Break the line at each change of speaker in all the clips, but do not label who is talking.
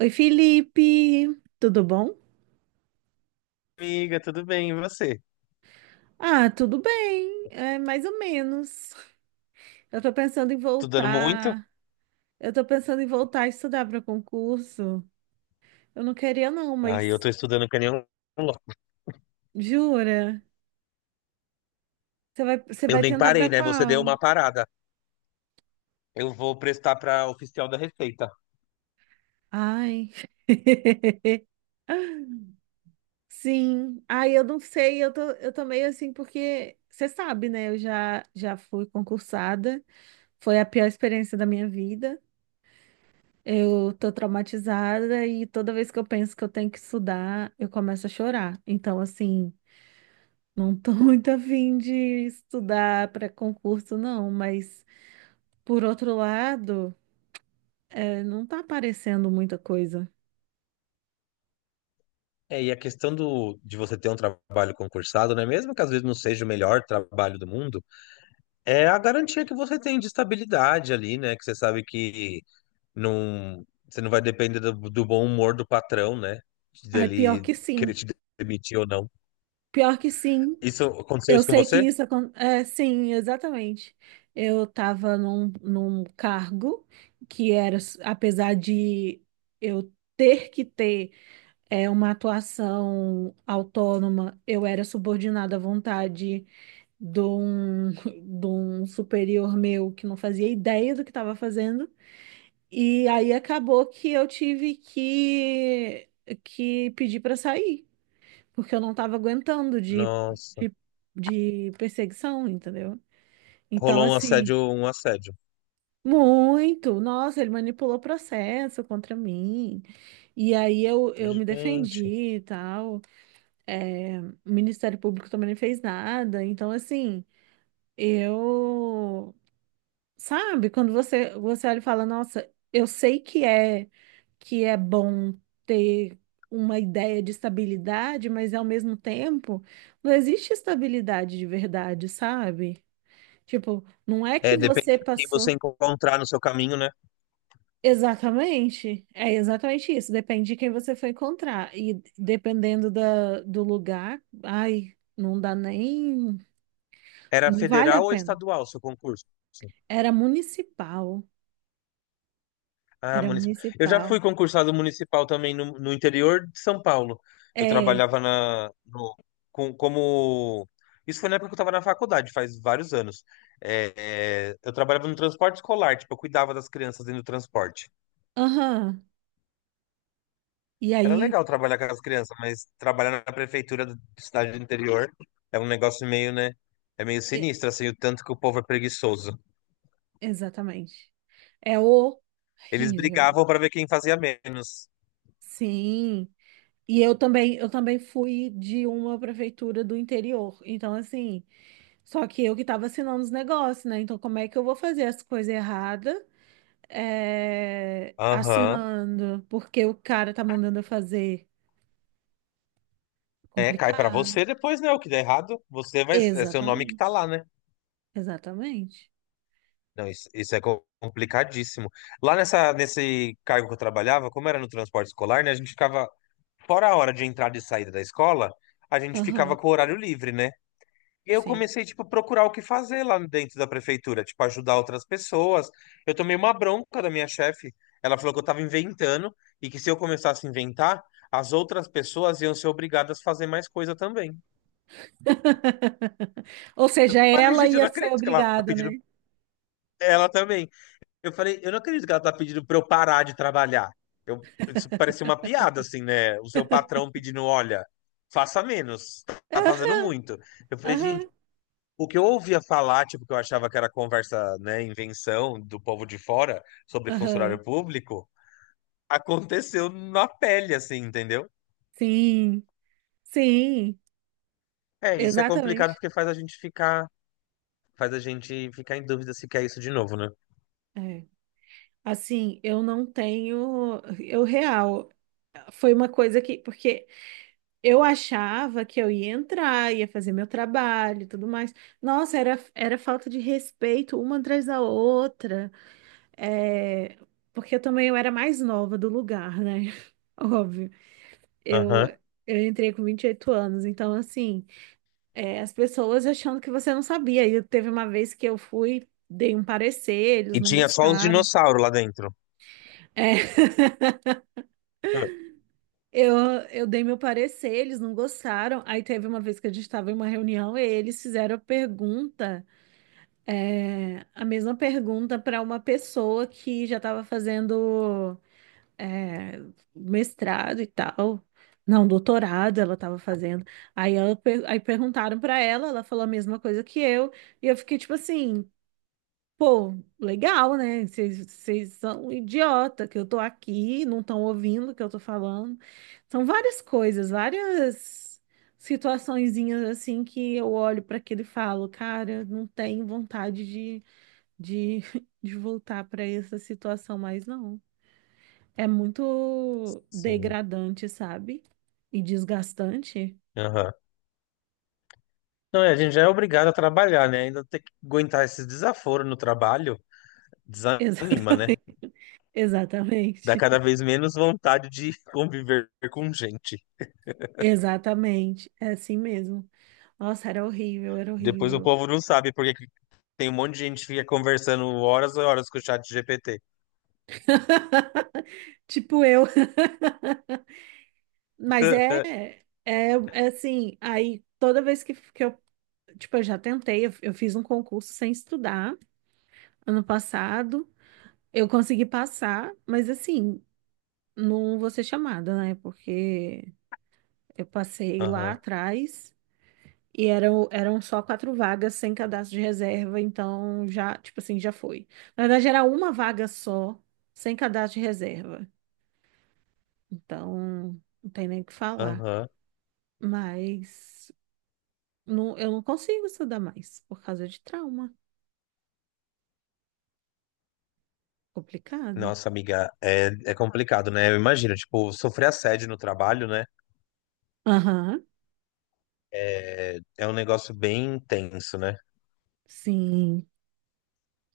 Oi, Felipe, tudo bom?
Amiga, tudo bem? E você?
Ah, tudo bem, é mais ou menos. Eu tô pensando em
Estudando muito?
voltar. Eu tô pensando em voltar a estudar para concurso. Eu não queria não,
Aí eu
mas
tô estudando que nem um louco.
jura? Você vai, você
Eu
vai
nem
tentar para
parei, né? Você deu
qual?
uma parada. Eu vou prestar para oficial da Receita.
Ai. Sim. Ai, eu não sei, eu tô meio assim porque você sabe, né? Eu já fui concursada. Foi a pior experiência da minha vida. Eu tô traumatizada e toda vez que eu penso que eu tenho que estudar, eu começo a chorar. Então, assim, não tô muito afim de estudar para concurso, não. Mas, por outro lado, não tá aparecendo muita coisa.
É, e a questão do, de você ter um trabalho concursado, né? Mesmo que às vezes não seja o melhor trabalho do mundo, é a garantia que você tem de estabilidade ali, né? Que você sabe que não, você não vai depender do, do bom humor do patrão, né?
Ai, pior
Dele
que
querer
sim.
te demitir ou não.
Pior que sim.
Isso aconteceu
Eu
isso com
sei que
você?
isso acontece. Sim, exatamente. Eu tava num cargo que era, apesar de eu ter que ter. É uma atuação autônoma, eu era subordinada à vontade de um, de um superior meu que não fazia ideia do que estava fazendo. E aí acabou que eu tive que pedir para sair, porque eu não estava aguentando
Nossa,
de, de perseguição, entendeu? Então,
rolou um
assim,
assédio, um assédio.
muito, nossa, ele manipulou o processo contra mim. E aí eu me
Gente,
defendi e tal. É, o Ministério Público também não fez nada. Então, assim, eu. Sabe, quando você olha e fala, nossa, eu sei que que é bom ter uma ideia de estabilidade, mas ao mesmo tempo, não existe estabilidade de verdade, sabe? Tipo, não é que
é,
você
dependendo de quem você
passou.
encontrar no seu caminho, né?
Exatamente, é exatamente isso. Depende de quem você for encontrar. E dependendo do lugar, ai, não dá nem.
Era
Não vale a
federal ou
pena.
estadual o seu concurso?
Era municipal.
Ah,
Era
municipal. Eu já
municipal.
fui concursado municipal também no, no interior de São Paulo. Eu
É.
trabalhava na, no- com- como. Isso foi na época que eu estava na faculdade, faz vários anos. É, é, eu trabalhava no transporte escolar, tipo, eu cuidava das crianças dentro do transporte.
Aham. E
Era
aí,
legal trabalhar com as crianças, mas trabalhar na prefeitura do- de cidade do interior é um negócio meio, né? É meio
e-
sinistro, assim, o tanto que o povo é preguiçoso.
exatamente. É
Eles
horrível.
brigavam pra ver quem fazia menos.
Sim. E eu também fui de uma prefeitura do interior. Então, assim, só que eu que estava assinando os negócios, né? Então, como é que eu vou fazer as coisas erradas? É,
Aham.
assinando, porque o cara tá mandando eu fazer.
É, cai pra
Complicado.
você depois, né? O que der errado, você vai. É seu nome que
Exatamente.
tá lá, né?
Exatamente.
Não, isso é co- complicadíssimo. Lá nessa, nesse cargo que eu trabalhava, como era no transporte escolar, né? A gente ficava, fora a hora de entrada e saída da escola, a gente ficava
Aham.
com o horário livre, né? Eu
Sim.
comecei, tipo, procurar o que fazer lá dentro da prefeitura, tipo, ajudar outras pessoas. Eu tomei uma bronca da minha chefe. Ela falou que eu tava inventando e que se eu começasse a inventar, as outras pessoas iam ser obrigadas a fazer mais coisa também.
Ou
Eu
seja,
falei,
ela
gente, eu
ia
não
ser
acredito que ela tá
obrigada,
pedindo
né?
ela também. Eu falei, eu não acredito que ela tá pedindo pra eu parar de trabalhar. Eu, isso parecia uma piada, assim, né? O seu patrão pedindo, olha, faça menos, tá fazendo muito. Eu falei, gente.
Aham,
O que eu ouvia falar, tipo, que eu achava que era conversa, né, invenção do povo de fora sobre
aham.
funcionário público, aconteceu na pele, assim, entendeu?
Sim, sim,
É, isso é complicado
exatamente.
porque faz a gente ficar em dúvida se quer isso de novo, né?
É. Assim, eu não tenho. Eu real. Foi uma coisa que. Porque eu achava que eu ia entrar, ia fazer meu trabalho e tudo mais. Nossa, era falta de respeito uma atrás da outra. É, porque eu era mais nova do lugar, né? Óbvio. Eu,
Aham.
eu entrei com 28 anos, então assim, é, as pessoas achando que você não sabia. E teve uma vez que eu fui, dei um parecer,
E
eles não
tinha só os
gostaram.
dinossauros lá dentro.
É, eu, eu dei meu parecer, eles não gostaram. Aí teve uma vez que a gente estava em uma reunião e eles fizeram a pergunta, é, a mesma pergunta para uma pessoa que já estava fazendo. É, mestrado e tal. Não, doutorado ela estava fazendo. Aí, aí perguntaram para ela, ela falou a mesma coisa que eu. E eu fiquei tipo assim, pô, legal, né? Vocês são idiota que eu tô aqui, não estão ouvindo o que eu tô falando. São várias coisas, várias situaçõezinhas assim que eu olho para aquilo e falo, cara, não tenho vontade de, de voltar para essa situação mais não. É muito
Sim.
degradante, sabe? E desgastante.
Aham. Não, é, a gente já é obrigado a trabalhar, né? Ainda ter que aguentar esses desaforos no trabalho, desanima, né?
Exatamente.
Dá cada
Exatamente.
vez menos vontade de conviver com gente.
Exatamente. É assim mesmo. Nossa, era horrível, era
Depois o
horrível.
povo não sabe por que Tem um monte de gente que fica conversando horas e horas com o chat GPT.
Tipo eu. Mas é, é assim, aí toda vez que eu, tipo, eu já tentei, eu fiz um concurso sem estudar ano passado. Eu consegui passar, mas assim, não vou ser chamada, né? Porque eu passei lá
Aham,
atrás. E eram só quatro vagas sem cadastro de reserva, então já, tipo assim, já foi. Na verdade, era uma vaga só, sem cadastro de reserva. Então, não tem nem o que falar.
aham.
Mas não, eu não consigo estudar mais por causa de trauma. Complicado.
Nossa, amiga, é, é complicado, né? Eu imagino, tipo, sofrer assédio no trabalho, né?
Aham,
É, é um negócio bem intenso, né?
sim,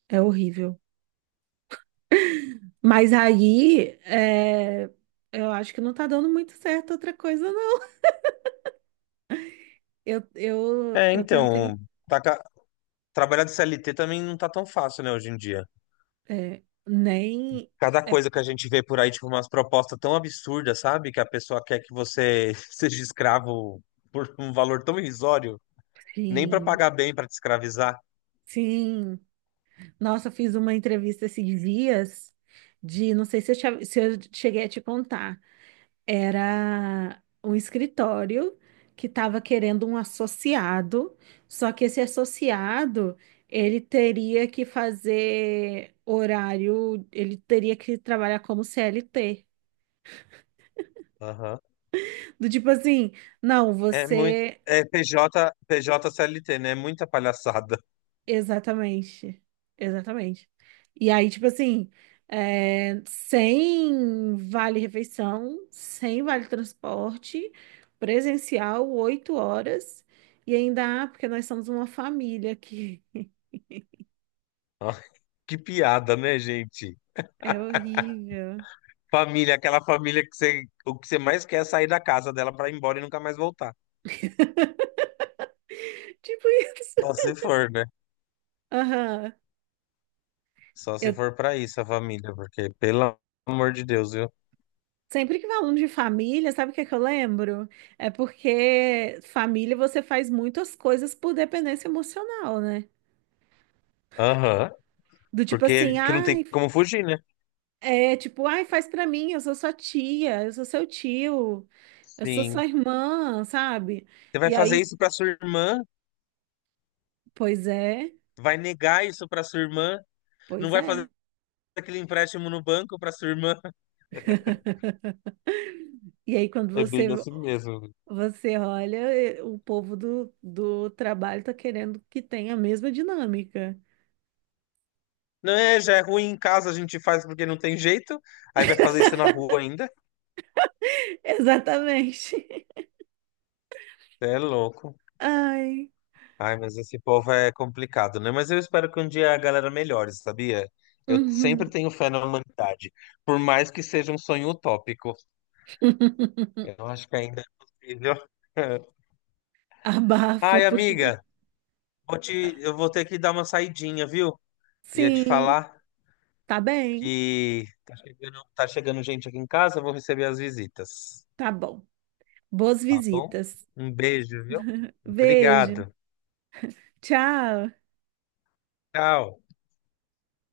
é horrível. Mas aí, é, eu acho que não tá dando muito certo outra coisa, não.
É,
Eu
então,
tentei,
tá ca- trabalhar de CLT também não tá tão fácil, né, hoje em dia.
é, nem,
Cada coisa que a gente vê por aí, tipo, umas propostas tão absurdas, sabe? Que a pessoa quer que você seja escravo por um valor tão irrisório, nem pra
sim.
pagar bem, pra te escravizar.
Sim, nossa, eu fiz uma entrevista esses dias de, não sei se se eu cheguei a te contar, era um escritório que estava querendo um associado, só que esse associado, ele teria que fazer horário, ele teria que trabalhar como CLT.
Aham.
Do tipo assim, não,
É muito.
você.
É PJ, PJ CLT, né? É muita palhaçada.
Exatamente. Exatamente. E aí, tipo assim, é, sem vale-refeição, sem vale-transporte, presencial, oito horas. E ainda, ah, porque nós somos uma família aqui.
Ó, que piada, né, gente?
É horrível.
Família, aquela família que você, o que você mais quer é sair da casa dela pra ir embora e nunca mais voltar.
Tipo isso.
Só se for, né?
Aham.
Só se
Eu
for pra isso a família, porque pelo amor de Deus, viu?
sempre que falo de família, sabe o que é que eu lembro? É porque família você faz muitas coisas por dependência emocional, né?
Aham.
Do tipo assim,
Porque que não tem
ai,
como fugir, né?
é tipo, ai, faz pra mim, eu sou sua tia, eu sou seu tio, eu sou
Sim.
sua irmã, sabe?
Você vai
E
fazer
aí,
isso pra sua irmã?
pois é,
Vai negar isso pra sua irmã? Não
pois
vai fazer
é.
aquele empréstimo no banco pra sua irmã?
E aí, quando
É bem assim mesmo.
você olha, eh, o povo do trabalho tá querendo que tenha a mesma dinâmica.
Não é, já é ruim em casa, a gente faz porque não tem jeito. Aí vai fazer isso na rua ainda.
Exatamente.
É louco.
Ai.
Ai, mas esse povo é complicado, né? Mas eu espero que um dia a galera melhore, sabia? Eu
Uhum.
sempre tenho fé na humanidade, por mais que seja um sonho utópico. Eu acho que ainda é possível.
Abafa,
Ai,
porque.
amiga, vou te- eu vou ter que dar uma saidinha, viu? Ia te
Sim,
falar
tá bem,
que tá chegando gente aqui em casa, eu vou receber as visitas,
tá bom. Boas
tá bom?
visitas.
Um beijo, viu?
Beijo.
Obrigado.
Tchau.
Tchau.